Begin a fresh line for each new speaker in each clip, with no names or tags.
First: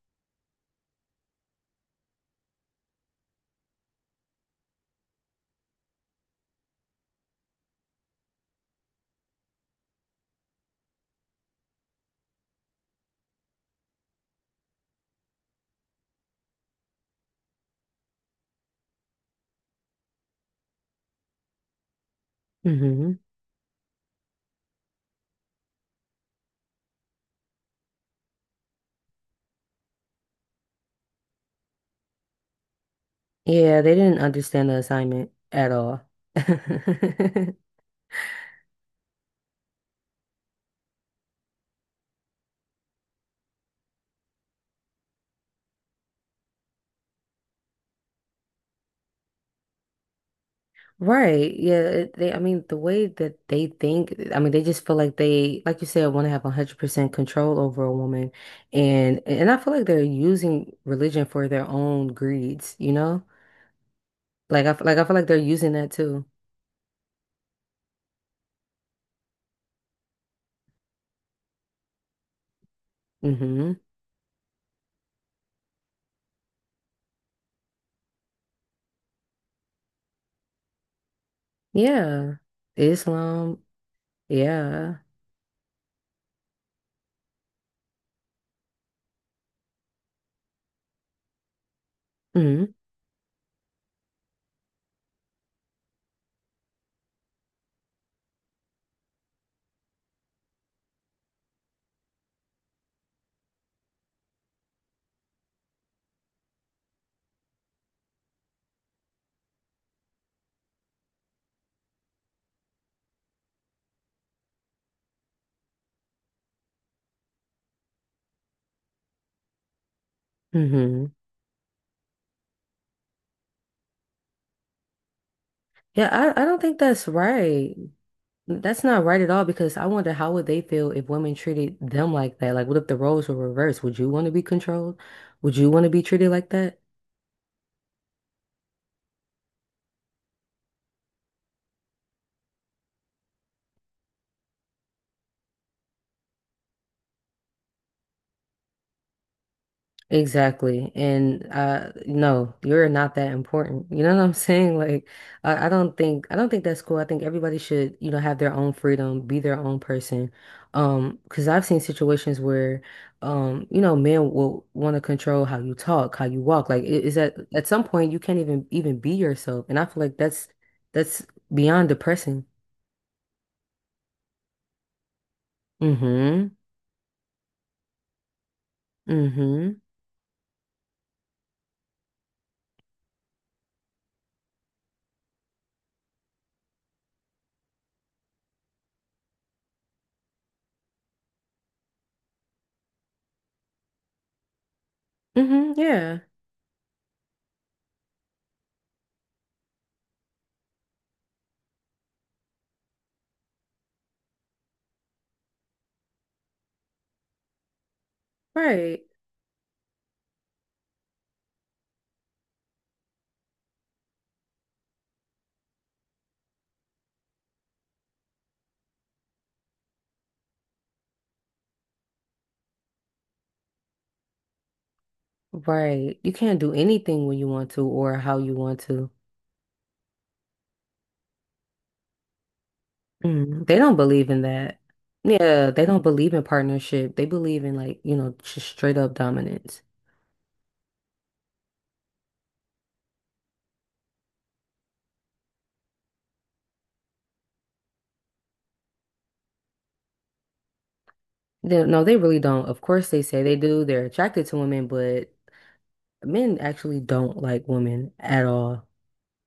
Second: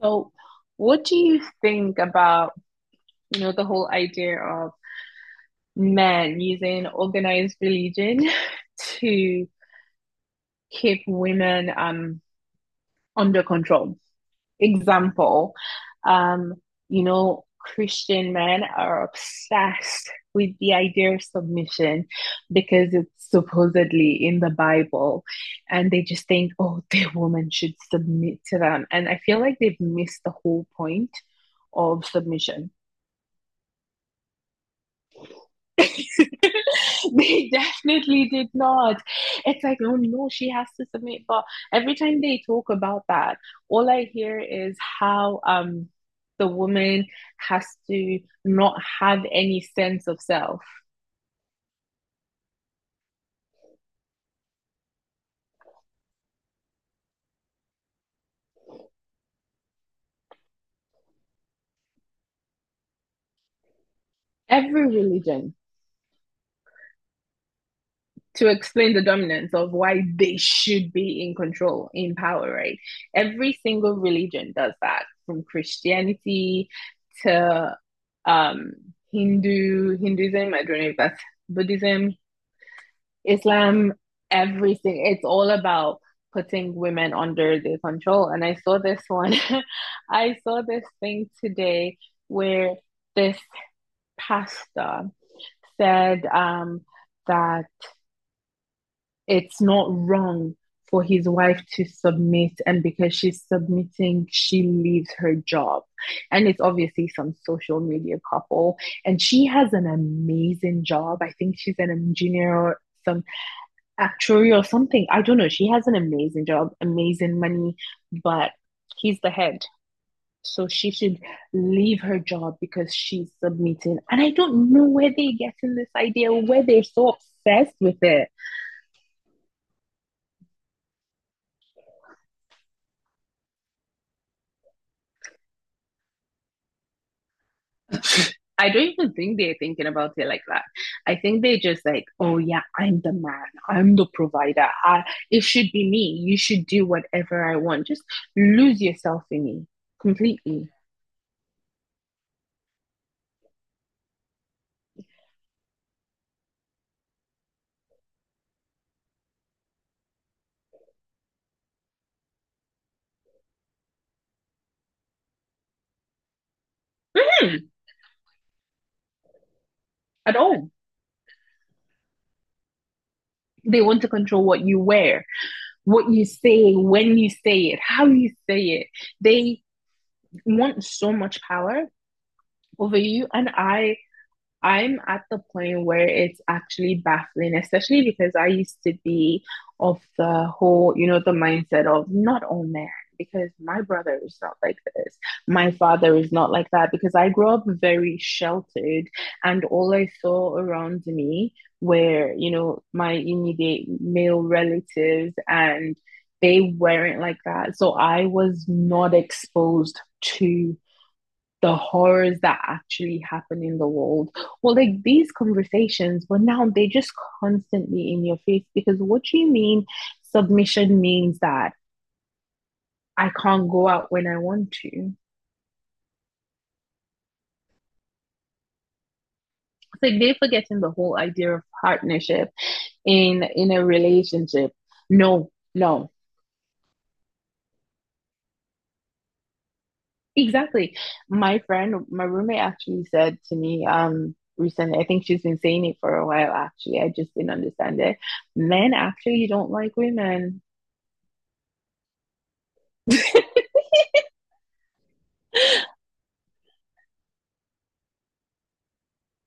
So, what do you think about, you know, the whole idea of men using organized religion to keep women under control? Example, um, you know, Christian men are obsessed with the idea of submission because it's
Hmm.
supposedly in the Bible, and they just think, oh, the woman should submit to them. And I feel like they've missed the whole point of submission.
Yeah, they didn't understand the assignment at all.
They definitely did not. It's like, oh no, she has to submit. But every time they talk about that, all I hear is how the woman has to not have any sense of self.
Right. Yeah, it- they I mean the way that they think, they just feel like they like you said, want to have 100% control over a woman, and I feel like they're using religion for their own greeds, you know? Like I f-
Every
like I feel like they're
religion
using that too.
to explain the dominance of why they should be in control, in power, right? Every
Mhm.
single religion does that, from Christianity to um, Hindu, Hinduism, I don't know if that's Buddhism,
Yeah. Islam.
Islam,
Yeah.
everything. It's all about putting women under their control. And I saw this one, I saw this thing today
Mhm.
where this pastor said that it's not wrong for his wife to submit, and because she's submitting, she leaves her job. And it's obviously some social media couple, and she has an amazing job. I think she's an engineer or some actuary or something. I don't know. She has an amazing job, amazing money, but he's the head. So she
Mhm.
should leave her job because she's submitting. And I don't know where they're getting this
Yeah,
idea,
I don't
where
think
they're
that's
so
right.
obsessed with it.
That's not right at all, because I wonder, how would they feel if women treated them like that? Like, what if the roles were reversed? Would you want to be controlled? Would you want to be treated like that?
I don't even think they're thinking about it like that. I think they just like, oh yeah, I'm the man. I'm the provider. I, it should be me. You should do whatever I want. Just lose yourself in me completely.
Exactly. And no, you're not that important. You know what I'm saying? Like I don't think, I don't think that's cool. I think everybody should, you know, have their own freedom, be their own person. Because I've seen situations where you know, men will want to control how you talk, how you walk. Like it is that at
Mhm.
some point you can't even be yourself. And I feel like
At all.
that's beyond depressing.
They want to control what you wear, what you
Mm-hmm.
say, when you say it, how you say it. They
Mm-hmm.
want so much power over you. And I'm at the point where it's actually baffling, especially because I used to be of the whole, you know, the mindset of not all men, because my brother is not like this. My
Mm-hmm.
father
Yeah.
is not like that, because I grew up very sheltered and all I saw around me were, you know, my immediate male relatives and they weren't like that. So I was
Right.
not exposed to the horrors that actually happen in the world. Well, like these conversations, but now they're just constantly in your face because what do you mean submission means that I can't go out when I want to? It's
Right. You can't do anything when you want to or how you want to.
like they're forgetting the whole idea of partnership in
Mm, they
a
don't believe in
relationship.
that.
No,
Yeah, they don't
no.
believe in partnership. They believe in, like, you know, just straight up dominance.
Exactly. My friend, my roommate actually said to me, recently. I think she's been saying it for a while, actually. I just didn't understand it. Men actually don't like women.
No, they really don't. Of course they say they do. They're attracted to women, but men actually don't like women at all.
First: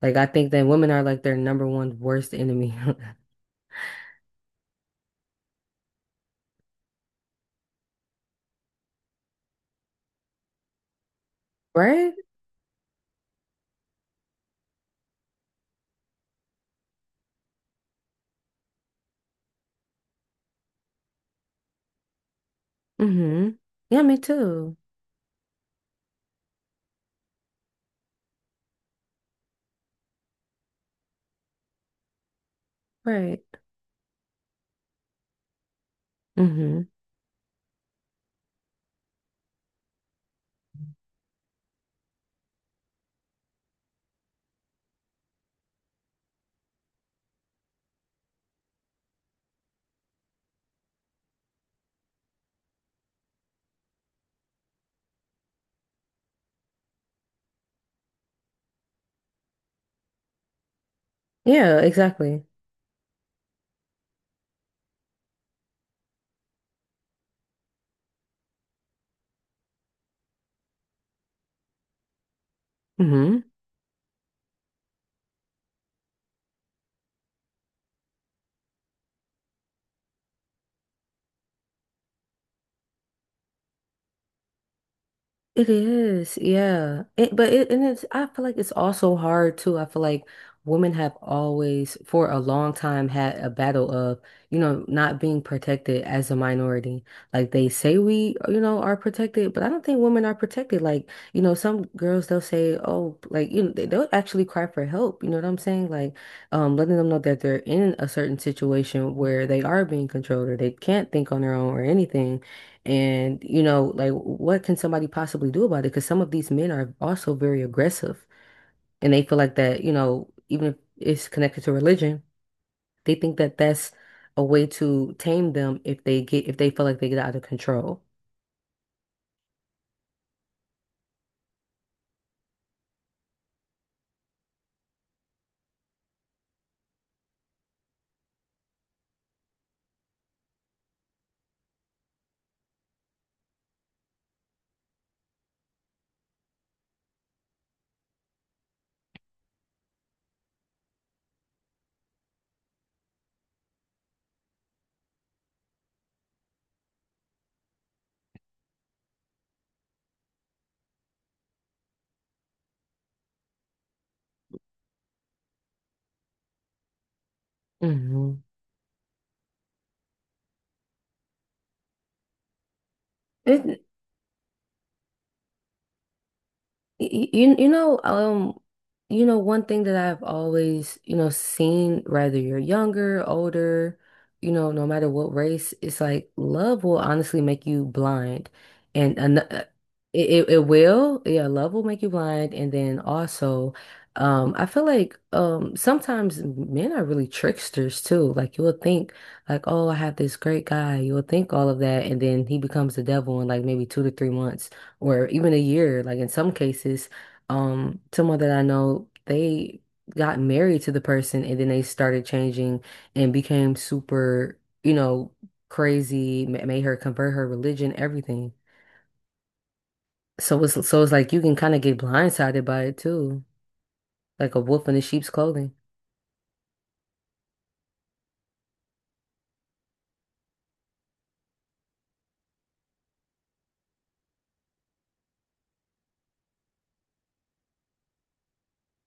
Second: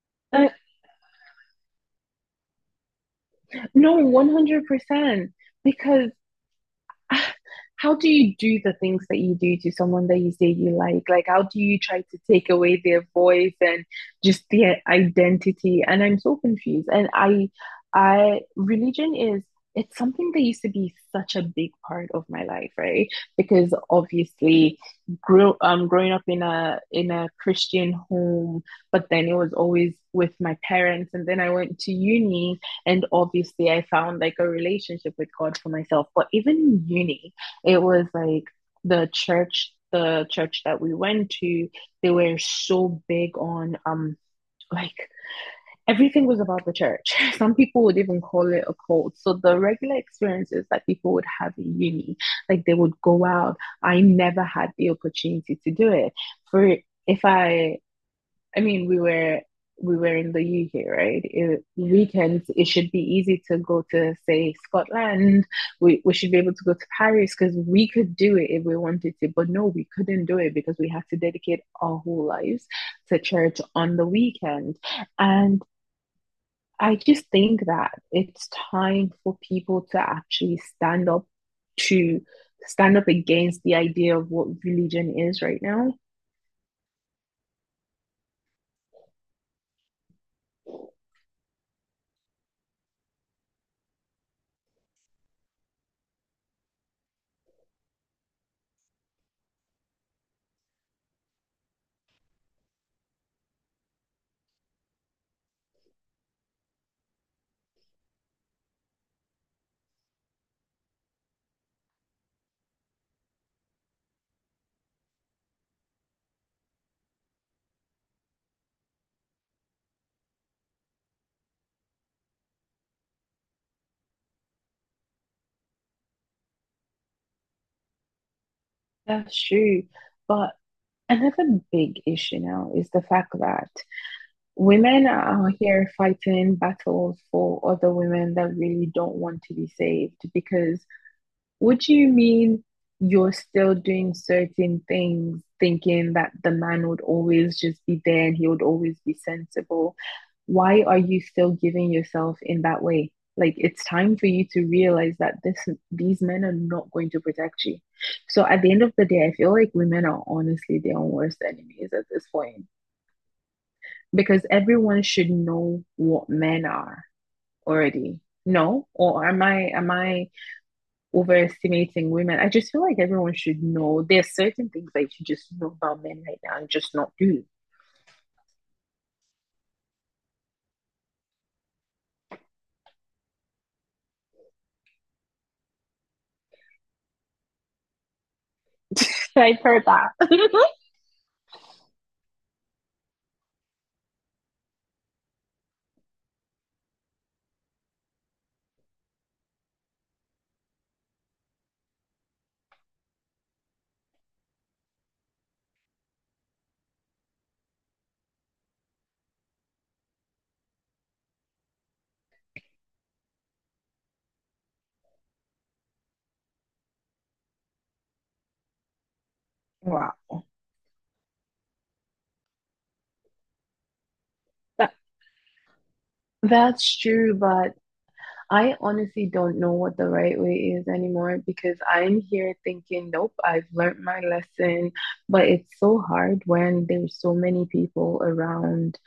Like, I
Uh,
think that women are like their number one worst enemy.
no, 100%. Because uh, how do you do the things that you do to someone that you say you like? Like, how do you try
Right?
to take away their voice and just their identity? And I'm so confused. Religion is, it's something that used to be such a big part of my life, right?
Mm-hmm.
Because
Yeah, me too.
obviously, grew growing up in a Christian home, but then it was always with my parents, and then I went to uni. And
Right.
obviously, I found like a relationship with God for myself. But even
Mm-hmm.
in uni, it was like the church that we went to, they were so big on like everything was about the church. Some people would even call it a cult. So the regular experiences that people would have in uni, like they would go out. I never had the opportunity to do it. For if I I mean, we were in the UK, right? It,
Yeah, exactly.
weekends, it should be easy to go to, say, Scotland. We should be able to go to Paris because we could do it if we wanted to. But no, we couldn't do it because we had to dedicate our whole lives to
Mm-hmm.
church on the weekend. And I just think that it's time for people to actually stand up to stand up against the idea of what religion is right
It
now.
is, yeah. It, but it, and it's, I feel like it's also hard too. I feel like women have always, for a long time, had a battle of, you know, not being protected as a minority. Like, they say we, you know, are protected, but I don't think women are protected. Like, you know, some girls, they'll say, oh, like, you know, they'll actually cry for help. You know what I'm saying? Like, letting them know that they're in a certain situation where they are being controlled or they can't think on their own or anything. And, you know, like, what can somebody possibly do about it? Because some of these men are also very aggressive, and they feel like that, you know, even if it's connected to religion, they think that that's a way to tame them if they get, if they feel like they get out of control.
That's true. But another big issue now is the fact that women are out here fighting battles for other women that really don't want to be saved because would you mean you're still doing certain things, thinking that the man would always just be there and he would always be sensible? Why are you still giving yourself in that way? Like it's time for you to realize that this these men are not going to protect you. So at the end of the day, I feel like women are honestly their own worst enemies at this point because everyone should know what men are already.
Mhm.
No, or am I overestimating women. I just feel like everyone should know there's certain things that you should just know about men right now and just not do.
You know, you know, one thing that I've always, you know, seen, whether you're younger, older, you know, no matter what race, it's like love will honestly make you blind. And an
I've heard that.
it will, yeah, love will make you blind. And then also, I feel like sometimes men are really tricksters too. Like, you'll think like, oh, I have this great guy. You'll think all of that, and then he becomes the devil in like maybe 2 to 3 months or even a year. Like, in some cases, someone that I know, they got married to the person and then they started changing and became super, you know, crazy, made her convert her religion, everything.
Wow.
So it's like you can kind of get blindsided by it too, like a wolf
That,
in a sheep's clothing.
that's true, but I honestly don't know what the right way is anymore because I'm here thinking, nope, I've learned my lesson. But it's so hard when there's so many people around.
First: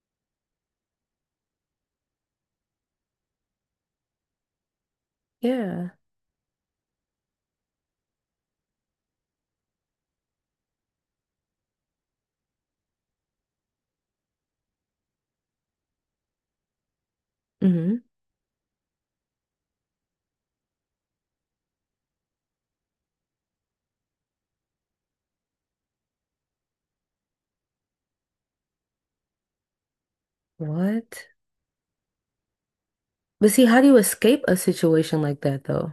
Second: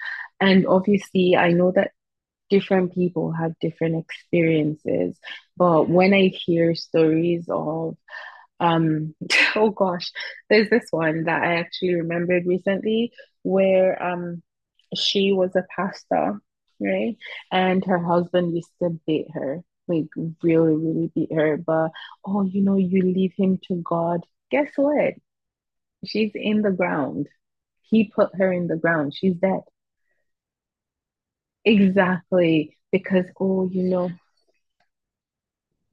And obviously, I know that different people have different experiences. But
Yeah.
when I hear stories of um, oh gosh, there's this one that I actually remembered recently where she was a pastor, right? And her
Hmm.
husband used to beat her, like really, really beat her. But oh, you know, you leave him to God. Guess what? She's in the ground. He put her in the ground. She's dead.
What?
Exactly. Because,
But see,
oh,
how
you
do you
know,
escape a situation like that though?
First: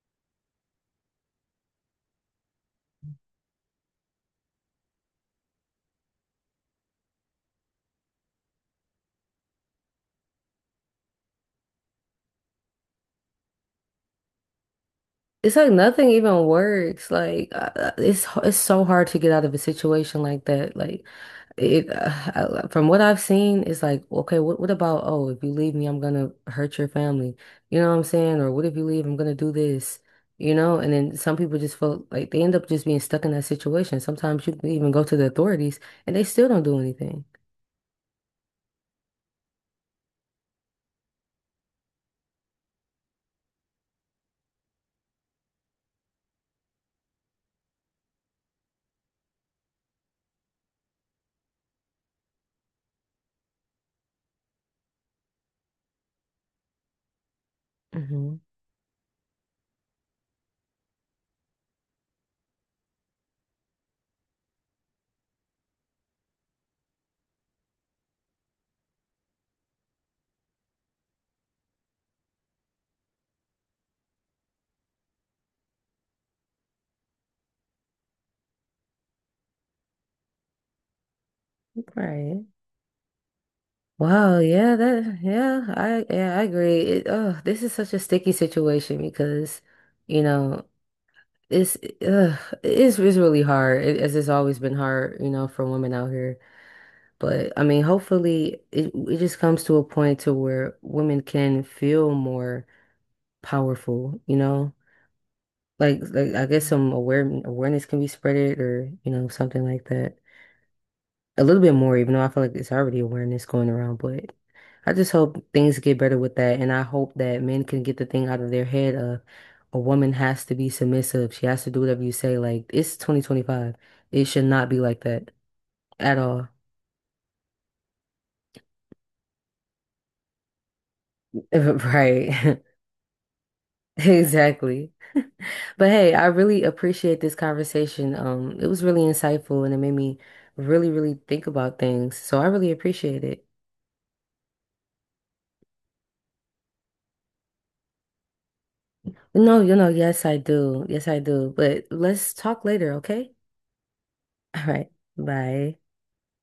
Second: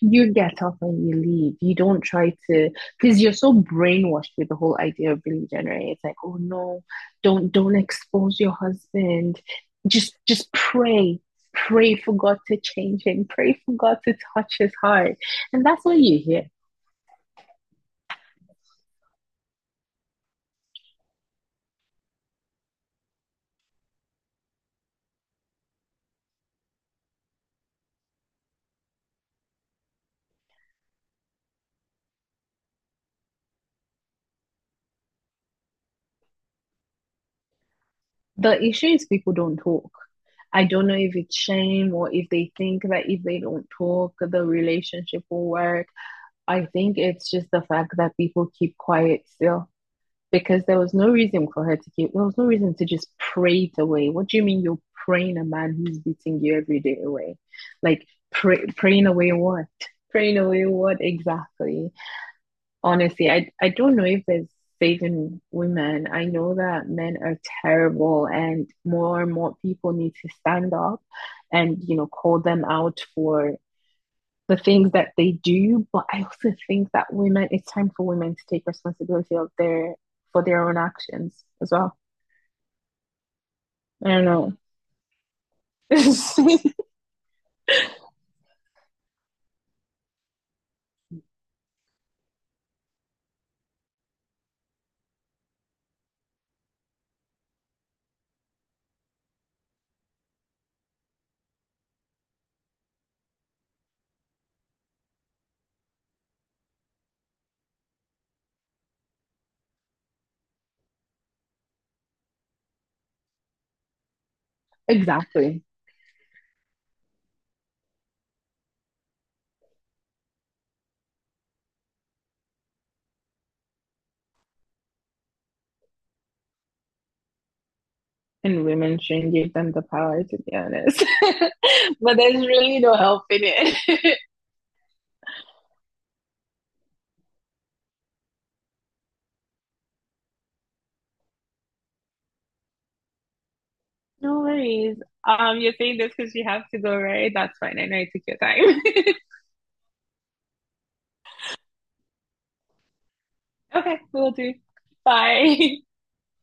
you get up and you leave. You don't try to, because you're so brainwashed with the whole idea of religion, right? It's like, oh no, don't expose your husband. Just pray. Pray for God to change him. Pray for God to touch his heart.
It's
And
like
that's what
nothing
you hear.
even works. Like it's so hard to get out of a situation like that. Like it I- from what I've seen, it's like, okay, what about, oh, if you leave me, I'm gonna hurt your family. You know what I'm saying? Or, what if you leave, I'm gonna do this. You know? And then some people just feel like they end up just being stuck in that situation. Sometimes you can even go to the authorities and they still don't do anything.
The issue is people don't talk. I don't know if it's shame or if they think that if they don't talk, the relationship will work. I think it's just the fact that people keep quiet still because there was no reason for her to keep, there was no reason to just pray it away. What do you mean you're praying a man who's beating you every day away? Like,
Hmm.
praying away what? Praying away what exactly? Honestly, I don't know if there's saving women. I know that men are terrible and more people need to stand up and, you know, call them out for the things that they do. But I also think that women, it's time for women to take responsibility of their for their own actions as well.
Right.
I don't
Wow,
know.
yeah, that yeah, I agree. Oh, this is such a sticky situation because, you know, it's uh, it's really hard, as it's always been hard, you know, for women out here. But I mean, hopefully it just comes to a point to where women can feel more powerful, you know? Like I guess some awareness can be spreaded, or, you know, something like that, a little bit more, even though I feel like it's already awareness going around. But I just hope
Exactly.
things get better with that, and I hope that men can get the thing out of their head of a woman has to be submissive. She has to do whatever you say. Like, it's 2025. It should not be like that at all.
And women shouldn't give them the power, to be honest. But there's
Right.
really no help in it.
Exactly. But hey, I really appreciate this conversation. It was really insightful and it made me really, really think about things. So I really appreciate it.
No worries. You're saying this because you have to go, right? That's fine. I know you took your time.
No, you know, yes, I do. Yes, I do. But let's talk later, okay?
Okay, we'll do.
All right.
Bye.
Bye.